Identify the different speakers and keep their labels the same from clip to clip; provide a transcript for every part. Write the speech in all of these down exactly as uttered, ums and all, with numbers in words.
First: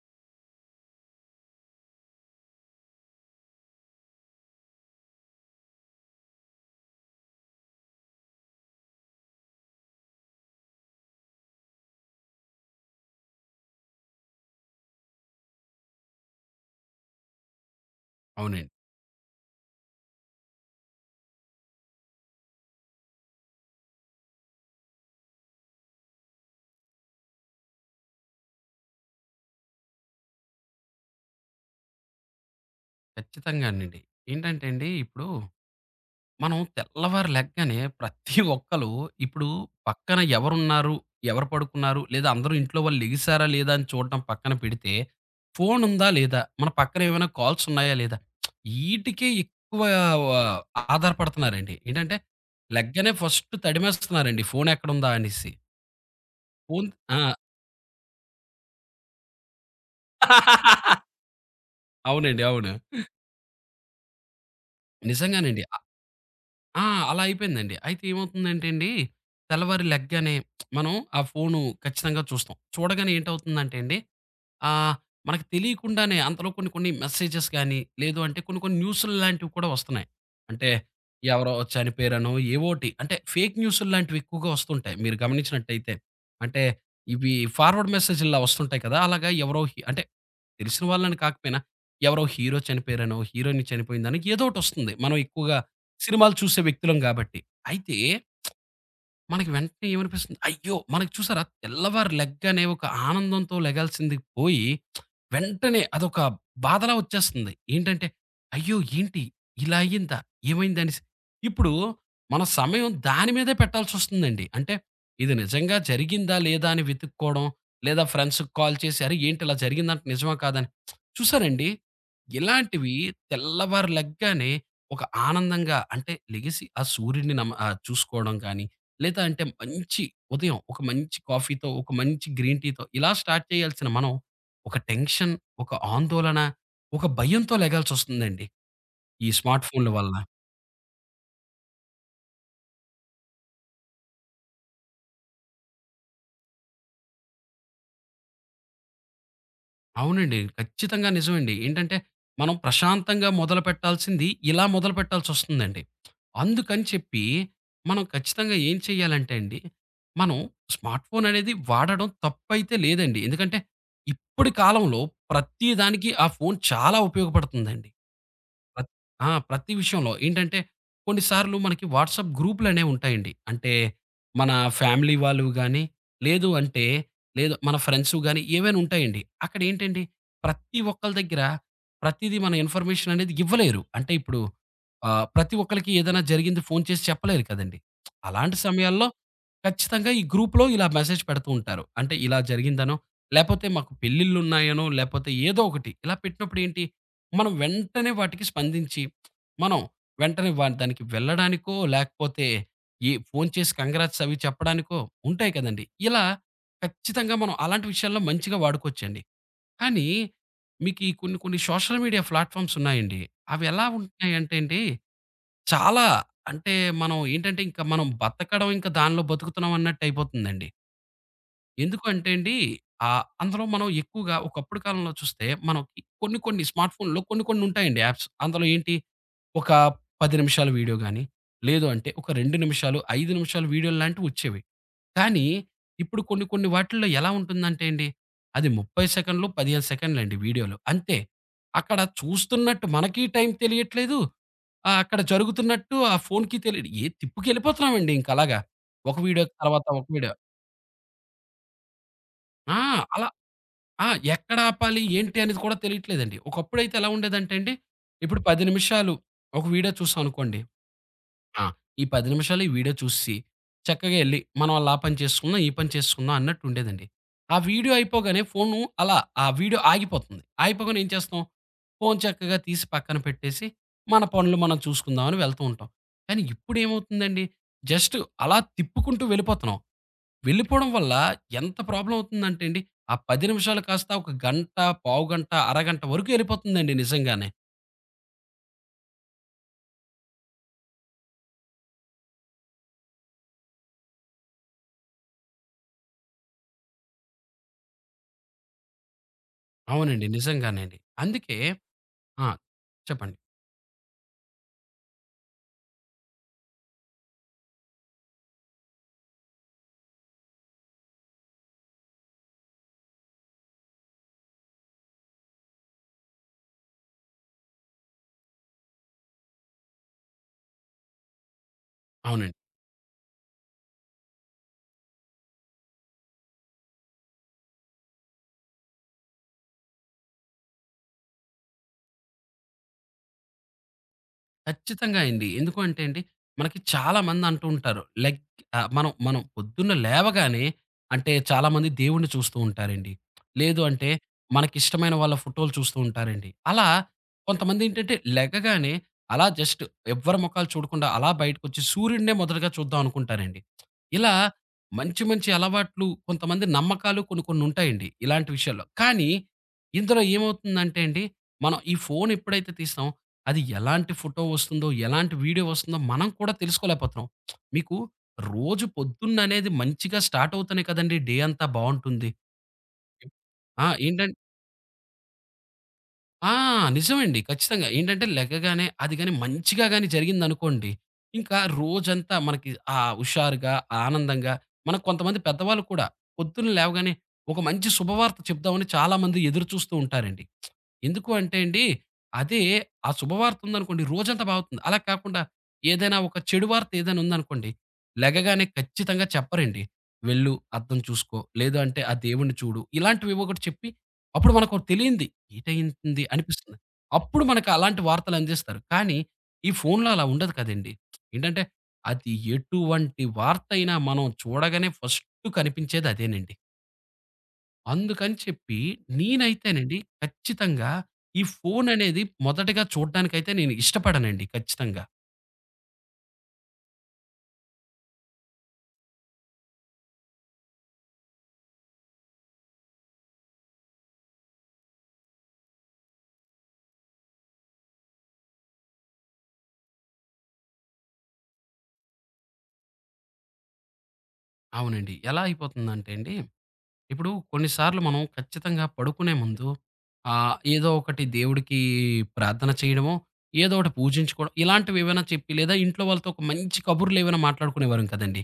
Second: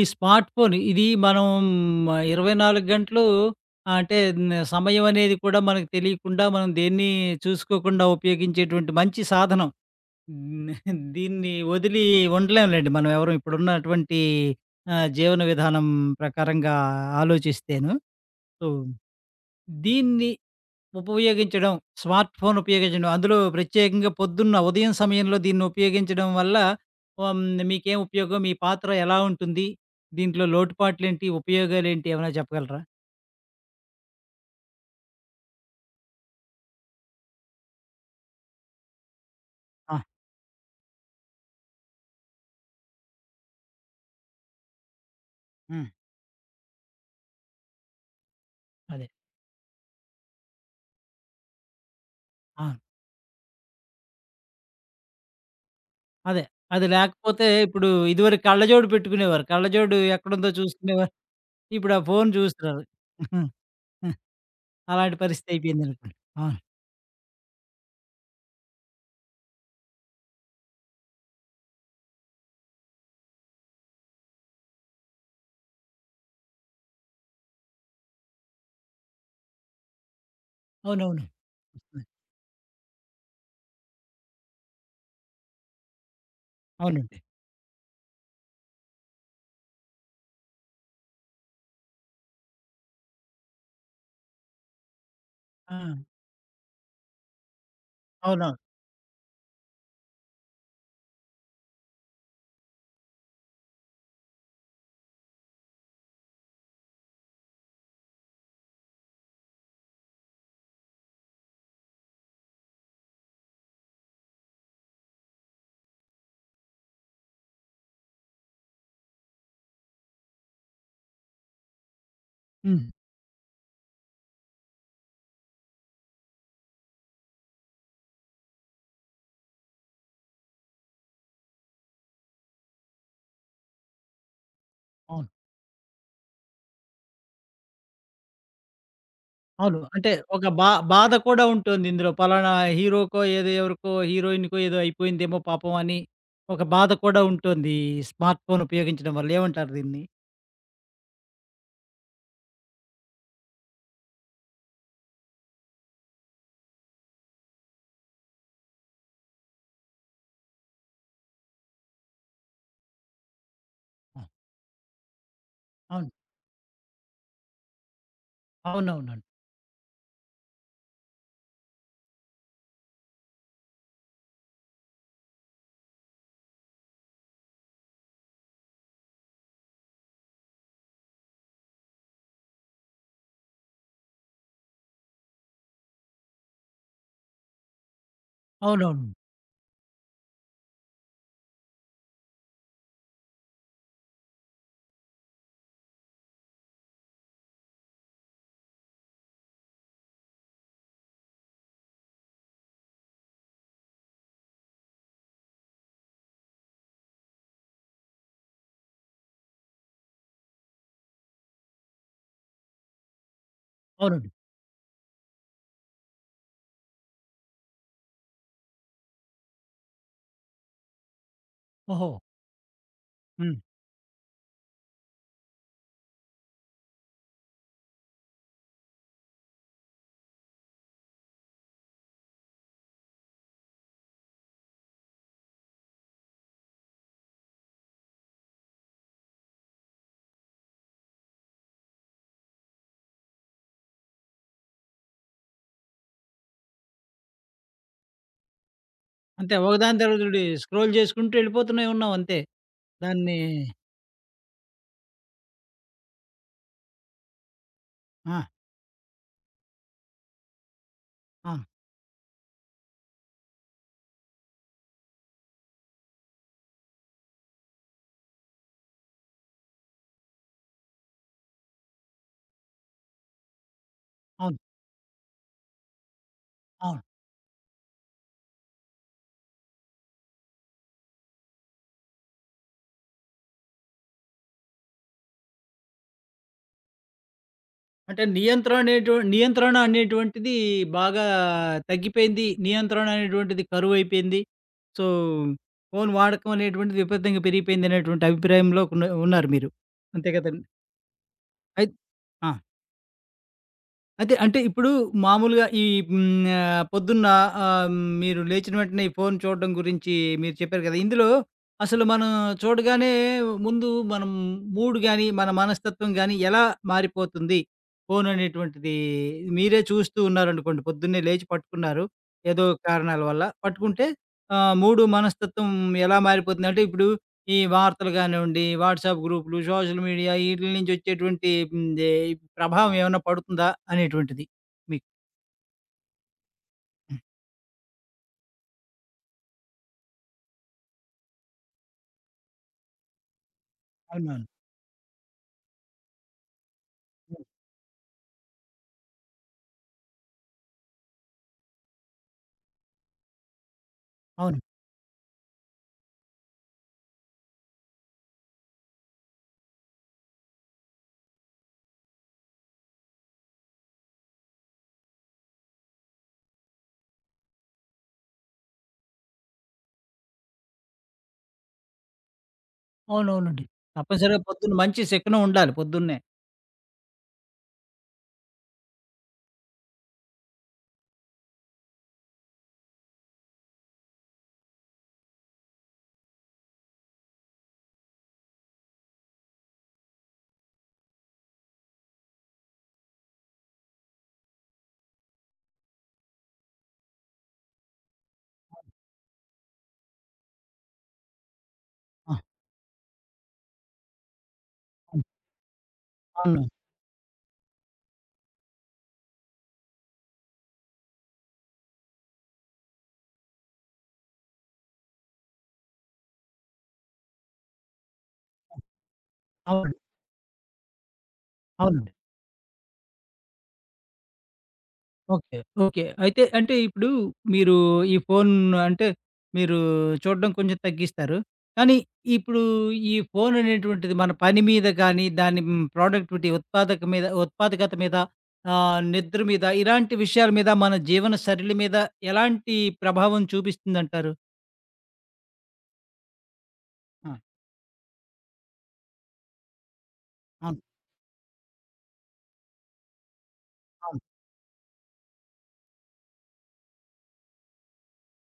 Speaker 1: ఈ smart phone ఇది మనం ఇరవై నాలుగు గంటలు ఆహ్, అంటే న్ సమయం అనేది కూడా మనకు తెలియకుండా మనం దేన్ని చూసుకోకుండా ఉపయోగించేటువంటి మంచి సాధనం. హ్మ్. దీన్ని వదిలి ఉండలేంలెండి మనం ఎవరు ఇప్పుడున్నటువంటి ఆహ్, జీవన విధానం ప్రకారంగా ఆలోచిస్తేను. సో,
Speaker 2: అవునండి.
Speaker 1: దీన్ని ఉపయోగించడం, స్మార్ట్ ఫోన్ ఉపయోగించడం. అందులో ప్రత్యేకంగా పొద్దున్న ఉదయం సమయంలో దీన్ని ఉపయోగించడం వల్ల ఆహ్, హ్మ్. మీకేం ఉపయోగం? మీ పాత్ర ఎలా ఉంటుంది? దీంట్లో లోటుపాట్లేంటి? ఉపయోగాలేంటి? ఏమైనా చెప్పగలరా?
Speaker 2: ఖచ్చితంగానండి. ఏంటంటే అండి, ఇప్పుడు మనం తెల్లవారు లెగ్గానే ప్రతి ఒక్కళు ఇప్పుడు
Speaker 1: ఆ!
Speaker 2: పక్కన ఎవరున్నారు, ఎవరు పడుకున్నారు, లేదా అందరూ ఇంట్లో వాళ్ళు లెగిసారా లేదా అని చూడడం పక్కన పెడితే,
Speaker 1: హ్మ్.
Speaker 2: ఫోనుందా లేదా, మన పక్కన ఏమైనా కాల్స్ ఉన్నాయా లేదా,
Speaker 1: అదే.
Speaker 2: ఈటికే ఎక్కువ ఆహ్, ఆధారపడుతున్నారండి. ఏంటంటే
Speaker 1: ఆ!
Speaker 2: లెగ్గానే ఫస్ట్ తడిమేస్తున్నారండి ఫోనెక్కడుందా అనేసి.
Speaker 1: అదే. అది
Speaker 2: ఫోన్ ఆ!
Speaker 1: లేకపోతే ఇప్పుడు ఇదివరకు కళ్ళజోడు పెట్టుకునేవారు. కళ్ళజోడు ఎక్కడుందో చూసుకునేవారు. ఇప్పుడు ఆ ఫోను
Speaker 2: అవునండి. అవును.
Speaker 1: చూస్తున్నారు. అలాంటి పరిస్థితి
Speaker 2: నిజంగానండి.
Speaker 1: అయిపోయిందనుకోండి. అవును.
Speaker 2: ఆ! అలా అయిపోయిందండి. అయితే ఏమవుతుందంటే అండి, తెల్లవారి లెగ్గానే మనం ఆ ఫోను ఖచ్చితంగా చూస్తాం. చూడగానే ఏంటవుతుందంటే అండి ఆహ్, మనకు తెలియకుండానే అంతలో కొన్ని కొన్ని మెసేజెస్ గాని, లేదు అంటే కొన్ని కొన్ని న్యూసులు లాంటివి కూడా వస్తున్నాయి. అంటే
Speaker 1: అవునవును.
Speaker 2: ఎవరో చనిపోయారనో ఏవోటి అంటే ఫేక్ న్యూసులు లాంటివి ఎక్కువగా వస్తుంటాయి. మీరు గమనించినట్టయితే. అంటే
Speaker 1: అవునండి.
Speaker 2: ఇవి ఫార్వర్డ్ మెసేజ్‌ల్లా వస్తుంటాయి కదా! అలాగా ఎవరో హి అంటే తెలిసిన వాళ్ళని కాకపోయినా ఎవరో హీరో చనిపోయారనో, హీరోయిన్ చనిపోయిందనో ఏదోకటి వస్తుంది. మనం ఎక్కువగా
Speaker 1: ఆ!
Speaker 2: సినిమాలు చూసే వ్యక్తులం కాబట్టి. అయితే
Speaker 1: అవునవును.
Speaker 2: మనకి వెంటనే ఏమనిపిస్తుంది? అయ్యో! మనకి చూసారా తెల్లవారి లెగ్గానే ఒక ఆనందంతో లెగాల్సింది పోయి, వెంటనే అదొక బాధలా వచ్చేస్తుంది. ఏంటంటే, అయ్యో! ఏంటి ఇలా అయ్యిందా? ఏమైందనేసి. ఇప్పుడు మన సమయం దాని మీదే పెట్టాల్సొస్తుందండి. అంటే ఇది నిజంగా జరిగిందా? లేదా? అని వెతుక్కోవడం, లేదా ఫ్రెండ్స్‌కి కాల్ చేసి అరే! ఏంటి ఇలా జరిగిందంట నిజమా? కాదని. చూసారండి?
Speaker 1: హ్మ్.
Speaker 2: ఇలాంటివి తెల్లవారి లెగ్గానే ఒక ఆనందంగా అంటే లెగిసి ఆ సూర్యుడిని నమ ఆహ్, చూసుకోవడం గాని, లేదా అంటే మంచి ఉదయం ఒక మంచి కాఫీతో, ఒక మంచి గ్రీన్ టీతో ఇలా స్టార్ట్ చేయాల్సిన మనం, ఒక
Speaker 1: అవును.
Speaker 2: టెన్షన్, ఒక ఆందోళన, ఒక భయంతో లెగాల్సొస్తుందండి. ఈ స్మార్ట్
Speaker 1: అవును.
Speaker 2: ఫోన్‌ల
Speaker 1: అంటే
Speaker 2: వల్ల.
Speaker 1: ఒక బా బాధ కూడా ఉంటుంది ఇందులో. పలానా హీరోకో, ఏదో ఎవరికో హీరోయిన్‌కో ఏదో అయిపోయిందేమో పాపం అని ఒక బాధ కూడా ఉంటుంది. స్మార్ట్ ఫోన్ ఉపయోగించడం వల్ల. ఏమంటారు దీన్ని?
Speaker 2: అవునండి. ఖచ్చితంగా నిజమండి. ఏంటంటే, మనం ప్రశాంతంగా మొదలుపెట్టాల్సింది ఇలా మొదలుపెట్టాల్సొస్తుందండి. అందుకని చెప్పి మనం ఖచ్చితంగా ఏం చేయాలంటే అండి, మనం స్మార్ట్ ఫోన్ అనేది వాడడం తప్పైతే లేదండి. ఎందుకంటే,
Speaker 1: ఆ!
Speaker 2: ఇప్పటి కాలంలో ప్రతి దానికి
Speaker 1: అవును.
Speaker 2: ఆ ఫోన్ చాలా ఉపయోగపడుతుందండి. ప్రత్
Speaker 1: అవునవునండి.
Speaker 2: ఆ! ప్రతి విషయంలో. ఏంటంటే కొన్నిసార్లు మనకి వాట్సాప్ గ్రూపులనేవి ఉంటాయండి. అంటే మన ఫ్యామిలీ వాళ్ళు గాని, లేదు అంటే లేదు మన ఫ్రెండ్స్ గాని ఏవైనా ఉంటాయండి. అక్కడ ఏంటండి ప్రతి ఒక్కళ్ళ దగ్గర ప్రతీదీ మన ఇన్ఫర్మేషన్ అనేది ఇవ్వలేరు. అంటే ఇప్పుడు ఆహ్, ప్రతి ఒక్కళ్ళకి ఏదైనా జరిగింది ఫోను చేసి చెప్పలేరు కదండీ! అలాంటి సమయాల్లో
Speaker 1: అవునవును.
Speaker 2: ఖచ్చితంగా ఈ గ్రూప్‌లో ఇలా మెసేజ్ పెడుతూ ఉంటారు. అంటే ఇలా జరిగిందనో, లేపోతే మాకు పెళ్ళిళ్ళున్నాయనో, లేపోతే ఏదో ఒకటి ఇలా పెట్టినప్పుడు ఏంటి మనం వెంటనే వాటికి స్పందించి, మనం వెంటనే వ దానికి వెళ్ళడానికో, లేకపోతే ఈ ఫోను చేసి కంగ్రాట్స్ అవి చెప్పడానికో ఉంటాయి కదండీ! ఇలా ఖచ్చితంగా మనం అలాంటి విషయాల్లో మంచిగా వాడుకోవచ్చండి. కానీ మీకీ కొన్ని కొన్ని సోషల్ మీడియా ప్లాట్‌ఫార్మ్స్ ఉన్నాయండి. అవి ఎలా
Speaker 1: అవునండి.
Speaker 2: ఉంటున్నాయంటే అండి, చాలా అంటే మనం ఏంటంటే, ఇంక మనం బతకడం ఇంక దానిలో బతుకుతున్నాం అన్నట్టయిపోతుందండి. ఎందుకు
Speaker 1: ఓహో!
Speaker 2: అంటే అండి, ఆహ్,
Speaker 1: హ్మ్.
Speaker 2: అందులో మనం ఎక్కువగా ఒకప్పుడు కాలంలో చూస్తే మనకి కొన్ని కొన్ని స్మార్ట్ ఫోన్‌లో కొన్ని కొన్ని ఉంటాయండి యాప్స్. అందులో ఏంటి ఒక పది నిమిషాల వీడియో గాని, లేదు అంటే ఒక రెండు నిమిషాలు, ఐదు నిమిషాలు వీడియోలు లాంటివి వచ్చేవి. కానీ ఇప్పుడు కొన్ని కొన్ని వాటిల్లో ఎలా ఉంటుందంటే అండి, అది ముప్పై సెకన్లు, పదిహేను సెకన్లండి వీడియోలు అంతే. అక్కడ చూస్తున్నట్టు మనకి టైం తెలియట్లేదు. ఆహ్, అక్కడ జరుగుతున్నట్టు ఆ ఫోన్‌కి తెలియదు. ఏ తిప్పుకెళ్ళిపోతున్నామండి ఇంకలాగా. ఒక వీడియో
Speaker 1: అంతే
Speaker 2: తర్వాత
Speaker 1: ఒకదాని
Speaker 2: ఒక
Speaker 1: తర్వాత
Speaker 2: వీడియో.
Speaker 1: ఒకటి స్క్రోల్ చేసుకుంటూ వెళ్ళిపోతూనే ఉన్నాం అంతే.
Speaker 2: ఆ! అలా
Speaker 1: దాన్ని
Speaker 2: ఆ! ఎక్కడ ఆపాలి? ఏంటి అనేది కూడా తెలియట్లేదండి. ఒకప్పుడైతే ఎలా ఉండేదంటే అండి, ఇప్పుడు
Speaker 1: ఆ!
Speaker 2: పది నిమిషాలు ఒక వీడియో చూసాం అనుకోండి.
Speaker 1: ఆ!
Speaker 2: ఆ! ఈ పది నిమిషాలు ఈ వీడియో చూసేసి, చక్కగా ఎళ్లి మనం ఆళ్ళ ఆ పని చేసుకుందాం, ఈ పని చేసుకుందాం అన్నట్టు ఉండేదండి. ఆ వీడియో అయిపోగానే ఫోను అలా ఆ వీడియో ఆగిపోతుంది. ఆగిపోగానే ఏం చేస్తాం? ఫోను చక్కగా తీసి పక్కన పెట్టేసి, మన పనులు
Speaker 1: అవును.
Speaker 2: మనం చూసుకుందాం అని వెళ్తూ ఉంటాం. కానీ
Speaker 1: అవును.
Speaker 2: ఇప్పుడేమవుతుందండి, జస్ట్ అలా తిప్పుకుంటూ వెళ్ళిపోతున్నాం. వెళ్ళిపోవడం వల్ల ఎంత ప్రాబ్లమ్ అవుతుందంటే అండి, ఆ పది నిమిషాలు కాస్త ఒక గంట, పావుగంట, అరగంట వరకు వెళ్ళిపోతుందండి నిజంగానే.
Speaker 1: అంటే నియంత్రణ అనేటు నియంత్రణ అనేటువంటిది బాగా తగ్గిపోయింది. నియంత్రణ అనేటువంటిది కరువైపోయింది. సో, ఫోను వాడకం అనేటువంటిది విపరీతంగా పెరిగిపోయిందనేటువంటి అభిప్రాయంలో ఉన్న ఉన్నారు మీరు.
Speaker 2: అవునండి.
Speaker 1: అంతే కదండీ!
Speaker 2: నిజంగానే అండి. అందుకే
Speaker 1: అయి
Speaker 2: ఆ!
Speaker 1: ఆ!
Speaker 2: చెప్పండి.
Speaker 1: అదే. అంటే ఇప్పుడు మామూలుగా ఈ హ్మ్. ఆహ్, పొద్దున్న ఆహ్, మీరు లేచిన వెంటనే ఈ ఫోను చూడడం గురించి మీరు చెప్పారు కదా! ఇందులో అసలు మనం చూడగానే ముందు మనం మూడ్ గాని, మన మనస్తత్వం గాని ఎలా మారిపోతుంది? ఫోను అనేటువంటిది మీరే చూస్తూ ఉన్నారనుకోండి. పొద్దున్నే లేచి పట్టుకున్నారు.
Speaker 2: అవునండి.
Speaker 1: ఏదో కారణాల వల్ల. పట్టుకుంటే ఆహ్, మూడు మనస్తత్వం ఎలా మారిపోతుంది? అంటే ఇప్పుడు ఈ వార్తలు కానివ్వండి, వాట్సాప్ గ్రూప్‌లు, సోషల్ మీడియా ఈటిల నుంచి వచ్చేటువంటి హ్మ్, దే ప్రభావం ఏమైనా పడుతుందా అనేటువంటిది మీకు?
Speaker 2: ఖచ్చితంగా అండి. ఎందుకు అంటే అండి, మనకి
Speaker 1: హ్మ్.
Speaker 2: చాలామంది అంటూ ఉంటారు. లైక్ ఆహ్, మనం మనం పొద్దున్న లేవగానే అంటే చాలామంది దేవుడిని చూస్తూ ఉంటారండి. లేదు అంటే
Speaker 1: అవునవును.
Speaker 2: మనకిష్టమైన వాళ్ళ ఫోటోలు చూస్తూ ఉంటారండి. అలా
Speaker 1: హ్మ్.
Speaker 2: కొంతమందేంటంటే లెగగానే అలా జస్ట్ ఎవ్వరి మొఖాలు చూడకుండా అలా బయటకొచ్చి సూర్యుడినే మొదటగా చూద్దాం అనుకుంటారండి. ఇలా
Speaker 1: అవును.
Speaker 2: మంచి మంచి అలవాట్లు, కొంతమంది నమ్మకాలు కొన్ని కొన్ని ఉంటాయండి ఇలాంటి విషయాల్లో. కానీ ఇందులో ఏమవుతుందంటే అండి, మనం ఈ ఫోను ఎప్పుడైతే తీస్తామో అది ఎలాంటి ఫోటో వస్తుందో, ఎలాంటి వీడియో వస్తుందో మనం కూడా తెలుసుకోలేకపోతున్నాం. మీకు రోజు పొద్దున్ననేది మంచిగా స్టార్ట్ అవుతేనే కదండీ డే అంతా బావుంటుంది.
Speaker 1: అవునవునండి.
Speaker 2: ఆ! ఏంటం
Speaker 1: తప్పనిసరిగా పొద్దున్న మంచి శకునం ఉండాలి పొద్దున్నే.
Speaker 2: ఆ! నిజమండి. ఖచ్చితంగా. ఏంటంటే లెగగానే అది గాని మంచిగా గాని జరిగిందనుకోండి, ఇంకా రోజంతా మనకి ఆహ్, హుషారుగా, ఆనందంగా మనకు కొంతమంది పెద్దవాళ్ళు కూడా పొద్దున్న లేవగానే ఒక మంచి శుభవార్త చెప్దామని చాలామంది ఎదురు చూస్తూ ఉంటారండి. ఎందుకు అంటే అండి, అదే ఆ శుభవార్త ఉందనుకోండి రోజంతా బావుతుంది. అలా కాకుండా ఏదైనా ఒక చెడు వార్త ఏదైనా ఉందనుకోండి, లెగగానే ఖచ్చితంగా చెప్పరండి. "వెళ్ళు, అద్దం చూసుకో, లేదు అంటే ఆ
Speaker 1: ఆ!
Speaker 2: దేవుడిని చూడు" ఇలాంటివేవో ఒకటి చెప్పి అప్పుడు మనకు
Speaker 1: అవును.
Speaker 2: తెలియంది. ఏటయింది అనిపిస్తుంది. అప్పుడు మనకు అలాంటి వార్తలు అందిస్తారు. కానీ ఈ ఫోన్‌లో అలా ఉండదు కదండీ. ఏంటంటే అది ఎటువంటి వార్త అయినా మనం చూడగానే ఫస్ట్ కనిపించేది అదేనండి. అందుకని చెప్పి
Speaker 1: అవును.
Speaker 2: నేనైతేనండి ఖచ్చితంగా ఈ ఫోన్
Speaker 1: అవును.
Speaker 2: అనేది మొదటగా చూడడానికైతే నేను ఇష్టపడనండి ఖచ్చితంగా.
Speaker 1: ఓకే. ఓకే. అయితే అంటే ఇప్పుడు మీరు ఈ ఫోన్ అంటే మీరు చూడడం కొంచెం తగ్గిస్తారు. కానీ ఇప్పుడు ఈ ఫోన్ అనేటువంటిది మన పని మీద కానీ, దాని హ్మ్, ప్రొడక్టివిటీ ఉత్పాదక మీద ఉత్పాదకత మీద ఆహ్, నిద్ర మీద ఇలాంటి విషయాల మీద మన జీవన శైలి మీద ఎలాంటి ప్రభావం చూపిస్తుందంటారు?
Speaker 2: అవునండి. ఎలా అయిపోతుందంటే అండి ఇప్పుడు
Speaker 1: ఆ!
Speaker 2: కొన్నిసార్లు మనం ఖచ్చితంగా పడుకునే ముందు ఆహ్,
Speaker 1: అవును.
Speaker 2: ఏదో ఒకటి దేవుడికి ప్రార్థన చేయడమో, ఏదో ఒకటి
Speaker 1: అవును.
Speaker 2: పూజించుకోవడం ఇలాంటివి ఏవైనా చెప్పి లేదా ఇంట్లో వాళ్ళతో ఒక మంచి కబుర్లు ఏవైనా మాట్లాడుకునేవారం కదండీ!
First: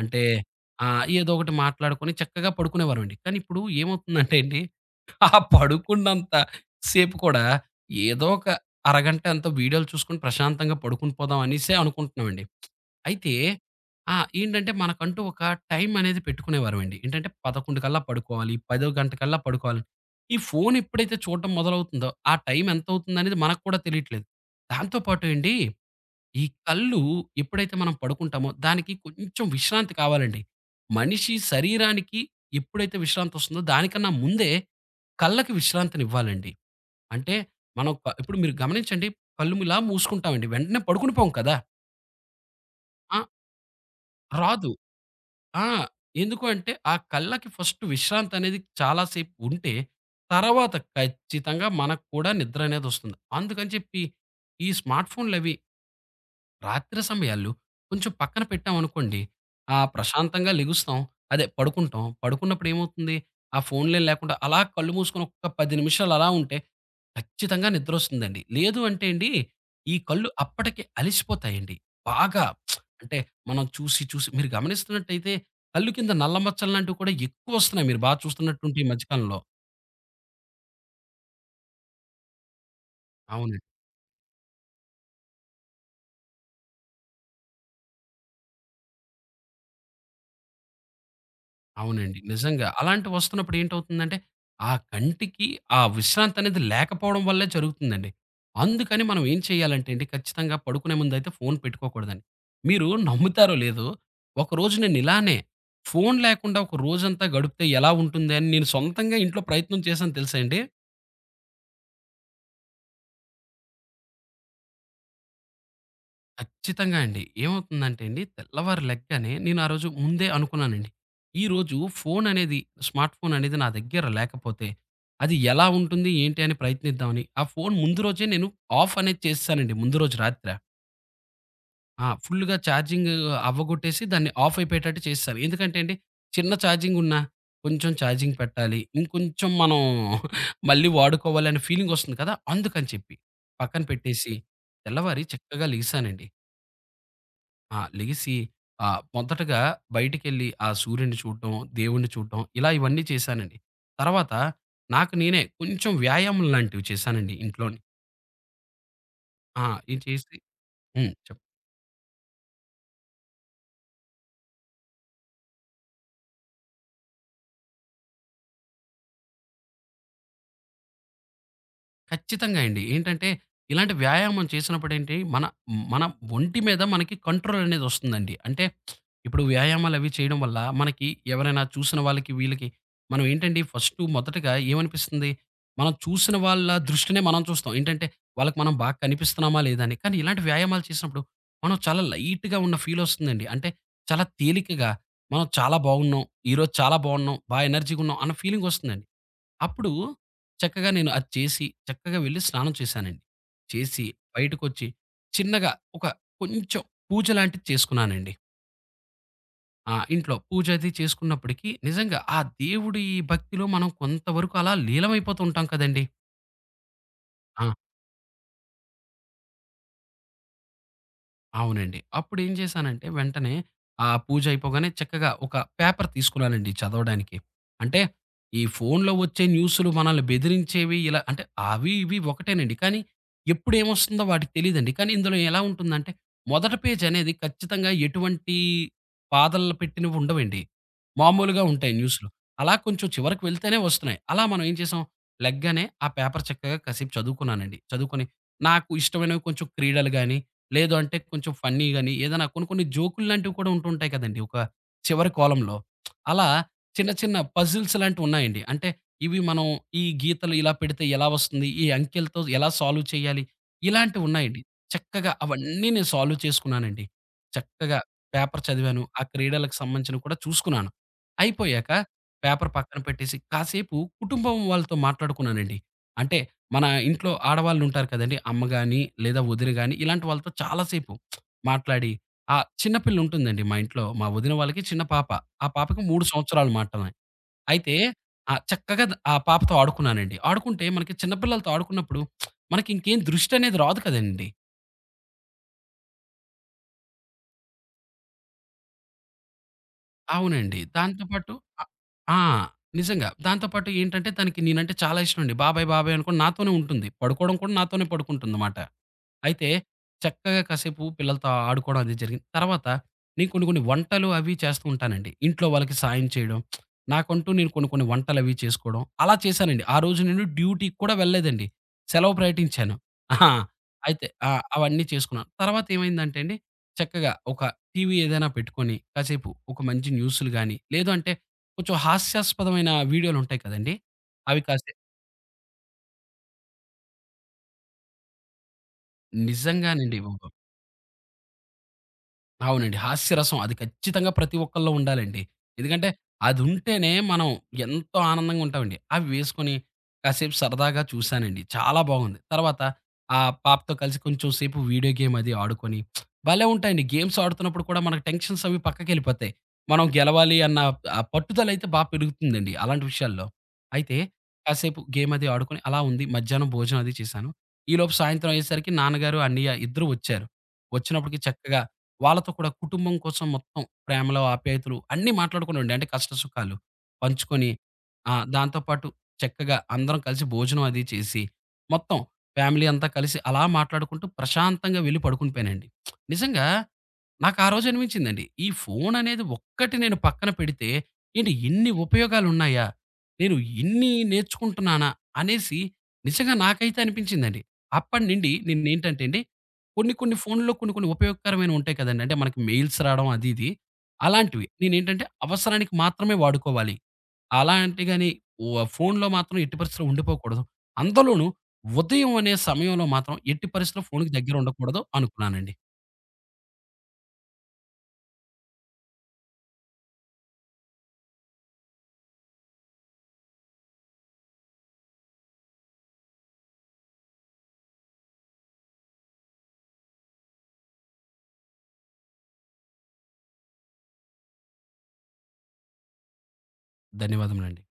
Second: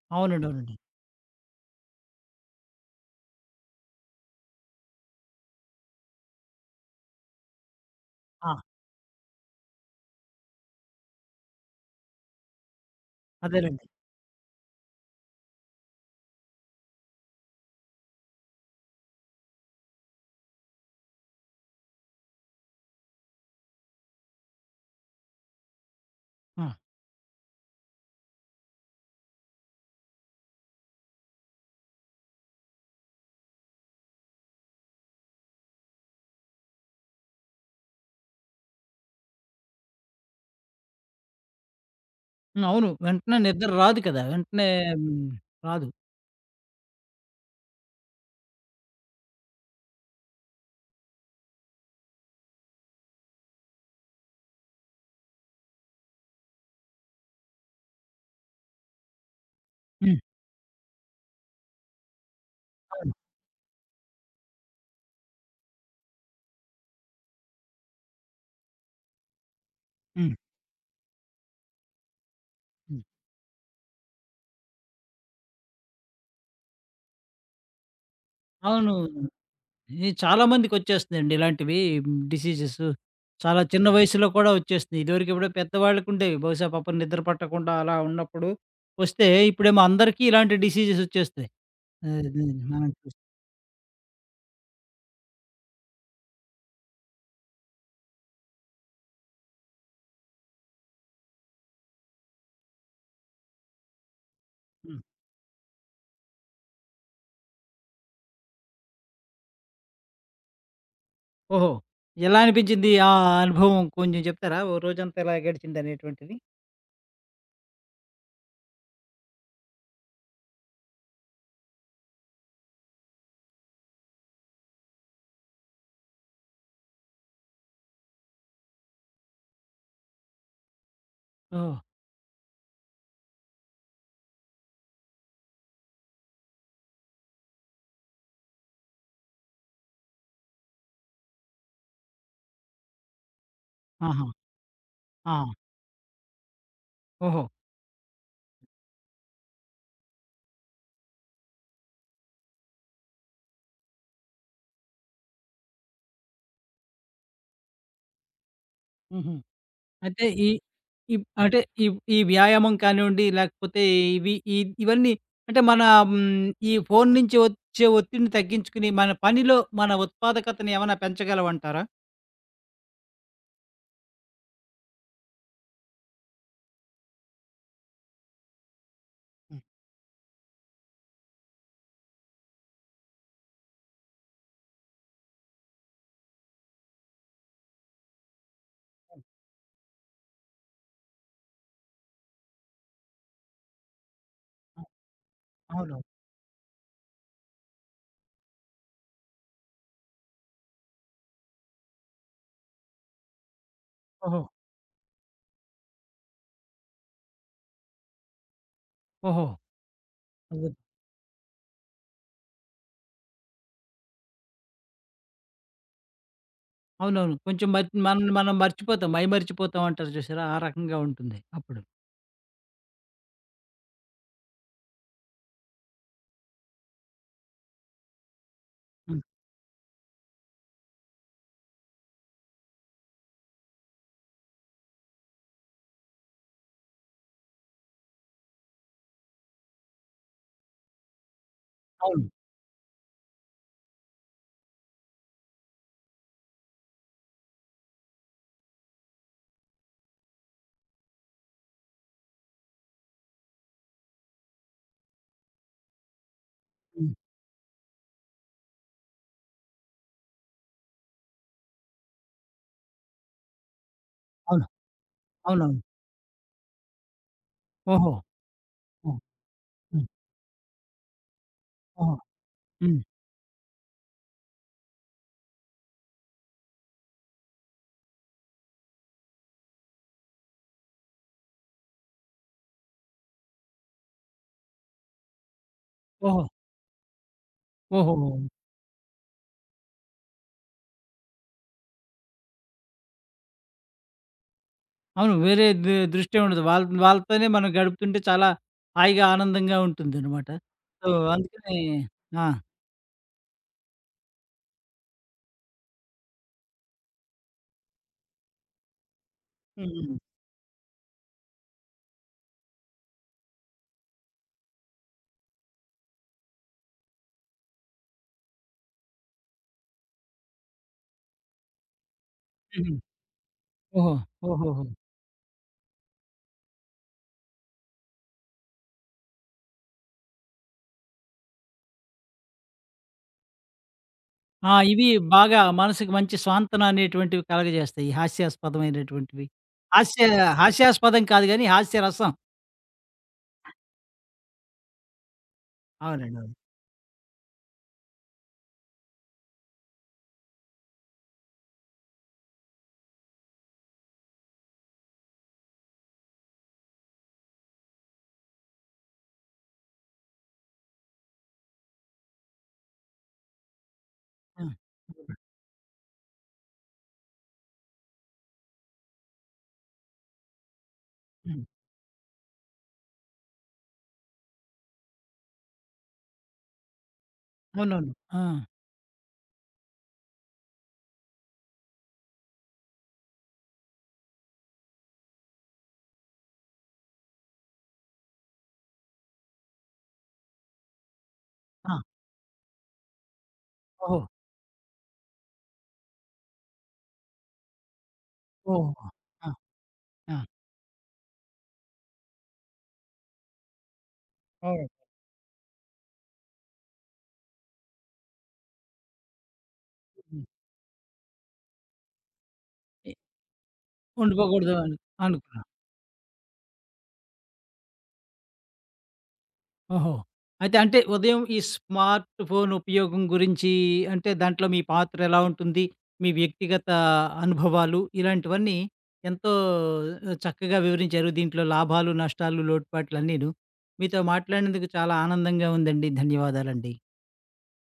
Speaker 2: అంటే
Speaker 1: అవునండి. అవునండి.
Speaker 2: ఆ! ఏదో ఒకటి మాట్లాడుకొని చక్కగా పడుకునేవారమండి. కానీ ఇప్పుడు ఏమవుతుందంటే అండి ఆ పడుకున్నంత సేపు కూడా ఏదో ఒక
Speaker 1: ఆ!
Speaker 2: అరగంట ఎంతో వీడియోలు చూసుకొని ప్రశాంతంగా పడుకుని పోదాం అనేసే అనుకుంటున్నామండి. అయితే
Speaker 1: అదేనండి.
Speaker 2: ఆ! ఏంటంటే మనకంటూ ఒక టైం అనేది పెట్టుకునేవారమండి. ఏంటంటే పదకొండు కల్లా పడుకోవాలి, పది గంటకల్లా పడుకోవాలి. ఈ ఫోను ఎప్పుడైతే చూడడం మొదలవుతుందో ఆ టైం ఎంతవుతుందనేది మనకు కూడా తెలియట్లేదు. దాంతో పాటు అండి ఈ
Speaker 1: ఆ!
Speaker 2: కళ్ళు ఎప్పుడైతే మనం పడుకుంటామో దానికి కొంచెం విశ్రాంతి కావాలండి. మనిషి శరీరానికి ఎప్పుడైతే విశ్రాంతి వస్తుందో దానికన్నా ముందే కళ్ళకి విశ్రాంతినివ్వాలండి. అంటే మనం క ఇప్పుడు మీరు గమనించండి కళ్ళు ఇలా మూసుకుంటామండి. వెంటనే పడుకుని పోము కదా!
Speaker 1: హ్మ్. అవును.
Speaker 2: ఆ!
Speaker 1: వెంటనే నిద్ర రాదు కదా! వెంటనే
Speaker 2: రాదు.
Speaker 1: హ్మ్,
Speaker 2: ఆ!
Speaker 1: రాదు.
Speaker 2: ఎందుకు అంటే ఆ కళ్ళకి ఫస్ట్ విశ్రాంతి అనేది చాలా సేపు ఉంటే తర్వాత ఖచ్చితంగా మనకు కూడా నిద్ర అనేది వస్తుంది. అందుకని చెప్పి ఈ స్మార్ట్ ఫోన్‌లవి రాత్రి సమయాల్లో కొంచెం పక్కన పెట్టామనుకోండి, ఆ!
Speaker 1: హ్మ్.
Speaker 2: ప్రశాంతంగా లెగుస్తాం. అదే పడుకుంటాం. పడుకున్నప్పుడు
Speaker 1: అవును.
Speaker 2: ఏమవుతుంది, ఆ ఫోన్‌లే లేకుండా అలా కళ్ళు మూసుకొని ఒక్క పది నిమిషాలు అలా ఉంటే ఖచ్చితంగా నిద్రొస్తుందండి. లేదు అంటే అండి, ఈ కళ్ళు
Speaker 1: హ్మ్.
Speaker 2: అప్పటికే అలిసిపోతాయండి. బాగా
Speaker 1: హ్మ్.
Speaker 2: అంటే మనం చూసి, చూసి మీరు గమనిస్తున్నట్టయితే కళ్ళు కింద నల్ల మచ్చలు లాంటివి కూడా ఎక్కువొస్తున్నాయి. మీరు బాగా చూస్తున్నట్టుంటే ఈ
Speaker 1: అవును.
Speaker 2: మధ్య కాలంలో.
Speaker 1: ఇది చాలా మందికొచ్చేస్తుందండి ఇలాంటివి డిసీజెస్. చాలా
Speaker 2: అవునండి.
Speaker 1: చిన్న వయసులో కూడా వచ్చేస్తున్నాయి. ఇదివరకు ఎప్పుడో పెద్దవాళ్ళకుండేవి. బహుశా పాపం నిద్ర పట్టకుండా అలా ఉన్నప్పుడు వస్తే, ఇప్పుడేమో అందరికీ ఇలాంటి డిసీజెస్ వచ్చేస్తున్నాయి.
Speaker 2: అవునండి.
Speaker 1: ఆహ్, హ్మ్.
Speaker 2: నిజంగా.
Speaker 1: మనం
Speaker 2: అలాంటివి
Speaker 1: చూస్
Speaker 2: వస్తున్నప్పుడు ఏంటవుతుందంటే, ఆ కంటికి ఆ విశ్రాంతి అనేది లేకపోవడం వల్లే జరుగుతుందండి. అందుకని మనం ఏం చేయాలంటే అండి, ఖచ్చితంగా పడుకునే ముందైతే ఫోను పెట్టుకోకూడదండి. మీరు నమ్ముతారో లేదో, ఒకరోజు నేను
Speaker 1: హ్మ్.
Speaker 2: ఇలానే ఫోను లేకుండా ఒక రోజంతా గడిపితే ఎలా ఉంటుంది అని నేను సొంతంగా ఇంట్లో ప్రయత్నం చేశాను తెలుసా అండి?
Speaker 1: ఓహో! ఎలా అనిపించింది ఆ అనుభవం కొంచెం చెప్తారా? ఓ రోజంతా ఎలా గడిచిందనేటువంటిది?
Speaker 2: ఖచ్చితంగా అండి. ఏమవుతుందంటే అండి, తెల్లవారు లెగ్గానే నేను ఆ రోజు ముందే అనుకున్నానండి. ఈరోజు ఫోను అనేది, స్మార్ట్ ఫోన్ అనేది నా దగ్గర లేకపోతే, అది ఎలా ఉంటుంది, ఏంటి అని ప్రయత్నిద్దామని, ఆ ఫోను ముందు రోజే నేను ఆఫ్ అనేది చేసేసానండి. ముందు రోజు రాత్ర.
Speaker 1: ఓహ్!
Speaker 2: ఆ! ఫుల్లుగా ఛార్జింగ్ అవ్వగొట్టేసి దాన్ని ఆఫ్ అయిపోయేటట్టు చేసేసాను. ఎందుకంటే అండి, చిన్న ఛార్జింగ్ ఉన్నా, కొంచెం ఛార్జింగ్ పెట్టాలి. ఇంకొంచెం మనం మళ్ళీ వాడుకోవాలి అనే ఫీలింగొస్తుంది కదా! అందుకని చెప్పి పక్కన
Speaker 1: ఆహా!
Speaker 2: పెట్టేసి, తెల్లవారి
Speaker 1: ఆ!
Speaker 2: చక్కగా లెగిసానండి.
Speaker 1: ఓహో!
Speaker 2: ఆ! లెగిసి ఆహ్, మొదటగా బయటికెళ్ళి ఆ సూర్యుడిని చూడటం, దేవుడిని చూడటం ఇలా ఇవన్నీ చేశానండి. తర్వాత నాకు నేనే కొంచెం వ్యాయామం లాంటివి చేశానండి ఇంట్లోని.
Speaker 1: హుహు.
Speaker 2: ఆ! ఇది
Speaker 1: అయితే
Speaker 2: చేసి
Speaker 1: ఈ
Speaker 2: హ్మ్.
Speaker 1: ఇప్
Speaker 2: చెప్పండి.
Speaker 1: అంటే ఈ ఈ వ్యాయామం కానివ్వండి, లేకపోతే ఇవి ఇ ఇవన్నీ అంటే మన హ్మ్, ఈ ఫోను నుంచి వచ్చే ఒత్తిడిని తగ్గించుకుని, మన పనిలో మన ఉత్పాదకతను ఏమైనా పెంచగలవంటారా?
Speaker 2: ఖచ్చితంగా అండి. ఏంటంటే, ఇలాంటి వ్యాయామం చేసినప్పుడేంటి, మన మన ఒంటి మీద మనకి కంట్రోల్ అనేది ఒస్తుందండి. అంటే, ఇప్పుడు
Speaker 1: హ్మ్.
Speaker 2: వ్యాయామాలవి చేయడం వల్ల మనకి ఎవరైనా చూసిన వాళ్ళకి, వీళ్ళకి మనం ఏంటండి ఫస్టు మొదటగా ఏమనిపిస్తుంది, మనం చూసిన వాళ్ళ దృష్టినే మనం చూస్తాం. ఏంటంటే, వాళ్ళకి మనం బాగా
Speaker 1: హ్మ్.
Speaker 2: కనిపిస్తున్నామా, లేదా అని. కానీ ఇలాంటి వ్యాయామాలు చేసినప్పుడు, మనం చాలా లైట్‌గా ఉన్న ఫీలొస్తుందండి. అంటే, చాలా
Speaker 1: అ!
Speaker 2: తేలికగా మనం చాలా
Speaker 1: అవునవును.
Speaker 2: బాగున్నాం, ఈరోజు చాలా బాగున్నాం, బా ఎనర్జీగున్నాం అన్న ఫీలింగొస్తుందండి. అప్పుడు చక్కగా నేను అది చేసి, చక్కగా వెళ్లి స్నానం చేశానండి. చేసి
Speaker 1: ఓహో!
Speaker 2: బయటకొచ్చి చిన్నగా ఒక కొంచెం పూజ లాంటిది చేసుకున్నానండి.
Speaker 1: ఓహో!
Speaker 2: ఆ! ఇంట్లో పూజ
Speaker 1: అదే.
Speaker 2: అది చేసుకున్నప్పటికి నిజంగా ఆ దేవుడి భక్తిలో మనం కొంతవరకు అలా లీలమైపోతూ ఉంటాం కదండీ!
Speaker 1: అవునవును. కొంచెం
Speaker 2: ఆ!
Speaker 1: మర్ మనల్ని మనం మర్చిపోతాం. మైమరిచిపోతాం అంటారు చూసారా? ఆ రకంగా ఉంటుంది అప్పుడు.
Speaker 2: అవునండి. అప్పుడేం చేశానంటే వెంటనే ఆ పూజ అయిపోగానే చక్కగా ఒక పేపర్ తీసుకున్నానండి చదవడానికి. అంటే ఈ ఫోన్‌లో
Speaker 1: హ్మ్.
Speaker 2: వచ్చే న్యూస్‌లు మనల్ని బెదిరించేవి ఇలా అంటే అవి ఇవి ఒకటేనండి. కానీ ఎప్పుడేమొస్తుందో వాటికి తెలీదండి. కానీ ఇందులో ఎలా ఉంటుందంటే మొదటి పేజ్ అనేది ఖచ్చితంగా ఎటువంటి పాదలు పెట్టినవి ఉండవండి. మామూలుగా ఉంటాయి
Speaker 1: అవును.
Speaker 2: న్యూస్‌లు. అలా కొంచెం చివరకు వెళ్తేనే వస్తున్నాయి. అలా మనం ఏం చేసాం లెగ్గానే ఆ పేపర్ చక్కగా కాసేపు చదువుకున్నానండి. చదువుకొని నాకు ఇష్టమైనవి కొంచెం క్రీడలు గాని లేదు అంటే కొంచెం ఫన్నీ గాని, ఏదైనా కొన్ని కొన్ని జోకులు లాంటివి కూడా ఉంటుంటాయి కదండీ! ఒక చివరి కాలమ్‌లో. అలా చిన్న
Speaker 1: హ్మ్.
Speaker 2: చిన్న పజిల్స్ లాంటివున్నాయండి. అంటే ఇవి మనం ఈ గీతలు ఇలా పెడితే ఎలా వస్తుంది? ఈ అంకెలతో ఎలా సాల్వ్ చేయాలి? ఇలాంటివున్నాయండి.
Speaker 1: అవును.
Speaker 2: చక్కగా
Speaker 1: అవునవును.
Speaker 2: అవన్నీ నేను సాల్వ్ చేసుకున్నానండి. చక్కగా
Speaker 1: ఓహో!
Speaker 2: పేపర్ చదివాను.
Speaker 1: ఓహ్!
Speaker 2: ఆ క్రీడలకు
Speaker 1: హ్మ్.
Speaker 2: సంబంధించినవి కూడా చూసుకున్నాను. అయిపోయాక
Speaker 1: ఓహో!
Speaker 2: పేపర్ పక్కన
Speaker 1: హ్మ్.
Speaker 2: పెట్టేసి కాసేపు కుటుంబం వాళ్ళతో మాట్లాడుకున్నానండి. అంటే మన ఇంట్లో ఆడవాళ్ళుంటారు కదండీ! అమ్మ గాని, లేదా వదిన గాని ఇలాంటి వాళ్ళతో చాలా సేపు మాట్లాడి ఆ చిన్న పిల్లుంటుందండి మా ఇంట్లో. మా వదిన వాళ్ళకి చిన్న పాప. ఆ పాపకి మూడు
Speaker 1: ఓహో!
Speaker 2: సంవత్సరాలు మాత్రమే. అయితే
Speaker 1: ఓహోహో!
Speaker 2: ఆ చక్కగా ద ఆ పాపతో ఆడుకున్నానండి. ఆడుకుంటే మనకి చిన్న పిల్లలతో ఆడుకున్నప్పుడు మనకింకేం దృష్టనేది రాదు కదండీ!
Speaker 1: అవును. వేరే దు దృష్టి ఉండదు. వాళ్ళ్ వాళ్ళతోనే మనం గడుపుతుంటే చాలా హాయిగా, ఆనందంగా ఉంటుందనమాట.
Speaker 2: అవునండి.
Speaker 1: సో,
Speaker 2: దాంతో
Speaker 1: అయి
Speaker 2: పాటు
Speaker 1: అందుకని
Speaker 2: అ ఆ!
Speaker 1: ఆ!
Speaker 2: నిజంగా. దాంతో పాటు ఏంటంటే తనకి నేనంటే చాలా ఇష్టమండి. బాబాయ్, బాబాయ్ అనుకోని నాతోనే ఉంటుంది. పడుకోవడం కూడా నాతోనే పడుకుంటుందమాట. అయితే
Speaker 1: హ్మ్. హ్మ్.
Speaker 2: చక్కగా కాసేపు పిల్లలతో ఆడుకోవడం అది జరిగింది. తర్వాత నేను కొన్ని కొన్ని వంటలు అవి చేస్తూ ఉంటానండి. ఇంట్లో వాళ్ళకి సాయం చేయడం, నాకంటూ నేను కొన్ని కొన్ని వంటలవి చేసుకోవడం అలా చేశానండి. ఆ రోజు నేను డ్యూటీకి కూడా వెళ్ళలేదండి. సెలవు ప్రకటించాను.
Speaker 1: హుహు.
Speaker 2: ఆ!
Speaker 1: ఓహో!
Speaker 2: అయితే ఆ!
Speaker 1: ఓహోహో!
Speaker 2: అవన్నీ చేసుకున్నాను. తర్వాత ఏమైందంటే అండి చక్కగా ఒక టీవీ ఏదైనా పెట్టుకొని కాసేపు ఒక మంచి న్యూస్‌లు గాని, లేదు అంటే కొంచెం హాస్యాస్పదమైన వీడియోలుంటాయి కదండీ! అవి
Speaker 1: ఆ!
Speaker 2: కాసే
Speaker 1: ఇవి బాగా మనసుకి మంచి స్వాంతన అనేటువంటివి కలగజేస్తాయి. ఈ హాస్యాస్పదమైనటువంటివి.
Speaker 2: నిజంగానండి
Speaker 1: హాస్య
Speaker 2: బాబు.
Speaker 1: హాస్యాస్పదం కాదు గానీ, హాస్యరసం.
Speaker 2: అవునండి. హాస్యరసం అది ఖచ్చితంగా ప్రతి ఒక్కళ్ళలో ఉండాలండి. ఎందుకంటే
Speaker 1: అవునండి. అవును.
Speaker 2: అదుంటేనే మనం ఎంతో ఆనందంగా ఉంటామండి. అవి వేసుకొని కాసేపు సరదాగా చూశానండి. చాలా బాగుంది. తర్వాత ఆ పాపతో కలిసి కొంచెం సేపు వీడియో గేమ్ అది ఆడుకొని భలే ఉంటాయండి. గేమ్స్ ఆడుతున్నప్పుడు కూడా మనకు టెన్షన్స్ అవి పక్కకెళ్ళిపోతాయి. మనం గెలవాలి అన్న ఆ పట్టుదలైతే బా పెరుగుతుందండి అలాంటి విషయాల్లో. అయితే
Speaker 1: ఆ!
Speaker 2: కాసేపు గేమ్
Speaker 1: హ్మ్.
Speaker 2: అది ఆడుకొని అలా ఉంది. మధ్యాహ్నం భోజనం అది చేశాను. ఈలోపు సాయంత్రం అయ్యేసరికి నాన్నగారు, అన్నయ్య ఇద్దరూ వచ్చారు. వచ్చినప్పటికి
Speaker 1: హ్మ్.
Speaker 2: చక్కగా వాళ్ళతో కూడా కుటుంబం కోసం మొత్తం ప్రేమలు, ఆప్యాయతలు అన్నీ మాట్లాడుకునేవాడిని. అంటే కష్ట సుఖాలు పంచుకొని
Speaker 1: అవునవును.
Speaker 2: ఆ!
Speaker 1: ఆ!
Speaker 2: దాంతో పాటు చక్కగా అందరం కలిసి భోజనం అది చేసి, మొత్తం ఫ్యామిలీ అంతా కలిసి అలా మాట్లాడుకుంటూ ప్రశాంతంగా వెళ్లి పడుకునిపోయానండి. నిజంగా నాకు ఆ రోజు అనిపించిందండి. ఈ ఫోను అనేది ఒక్కటి నేను పక్కన పెడితే ఏంటి ఇన్ని
Speaker 1: ఆ!
Speaker 2: ఉపయోగాలున్నాయా? నేను ఇన్ని
Speaker 1: ఓహో!
Speaker 2: నేర్చుకుంటున్నానా? అనేసి నిజంగా నాకైతే అనిపించిందండి. అప్పటినుండి
Speaker 1: ఓహో!
Speaker 2: నేనేంటంటే అండి
Speaker 1: ఆ!
Speaker 2: కొన్ని కొన్ని
Speaker 1: ఆ!
Speaker 2: ఫోన్‌లో కొన్ని కొన్ని ఉపయోగకరమైనవి ఉంటాయి కదండీ! అంటే మనకి మెయిల్స్ రావడం అది ఇది. అలాంటివి
Speaker 1: అవును.
Speaker 2: నేనేంటంటే అవసరానికి మాత్రమే వాడుకోవాలి. అలాంటి గాని వ ఫోన్‌లో మాత్రం ఎట్టి పరిస్థితిలో
Speaker 1: హ్మ్.
Speaker 2: ఉండిపోకూడదు. అందులోనూ ఉదయం అనే సమయంలో
Speaker 1: ఎ
Speaker 2: మాత్రం ఎట్టి పరిస్థితిలో ఫోన్‌కి దగ్గర
Speaker 1: ఉండిపోకూడదు అని
Speaker 2: ఉండకూడదు
Speaker 1: అనుకున్నా.
Speaker 2: అనుకున్నానండి.
Speaker 1: ఓహో! అయితే అంటే ఉదయం ఈ స్మార్ట్ ఫోన్ ఉపయోగం గురించి అంటే దాంట్లో మీ పాత్ర ఎలా ఉంటుంది? మీ వ్యక్తిగత అనుభవాలు ఇలాంటివన్నీ ఎంతో చక్కగా వివరించారు. దీంట్లో లాభాలు, నష్టాలు, లోటుపాట్లు అన్నీను. మీతో మాట్లాడినందుకు చాలా ఆనందంగా ఉందండి. ధన్యవాదాలండి.
Speaker 2: ధన్యవాదములండి.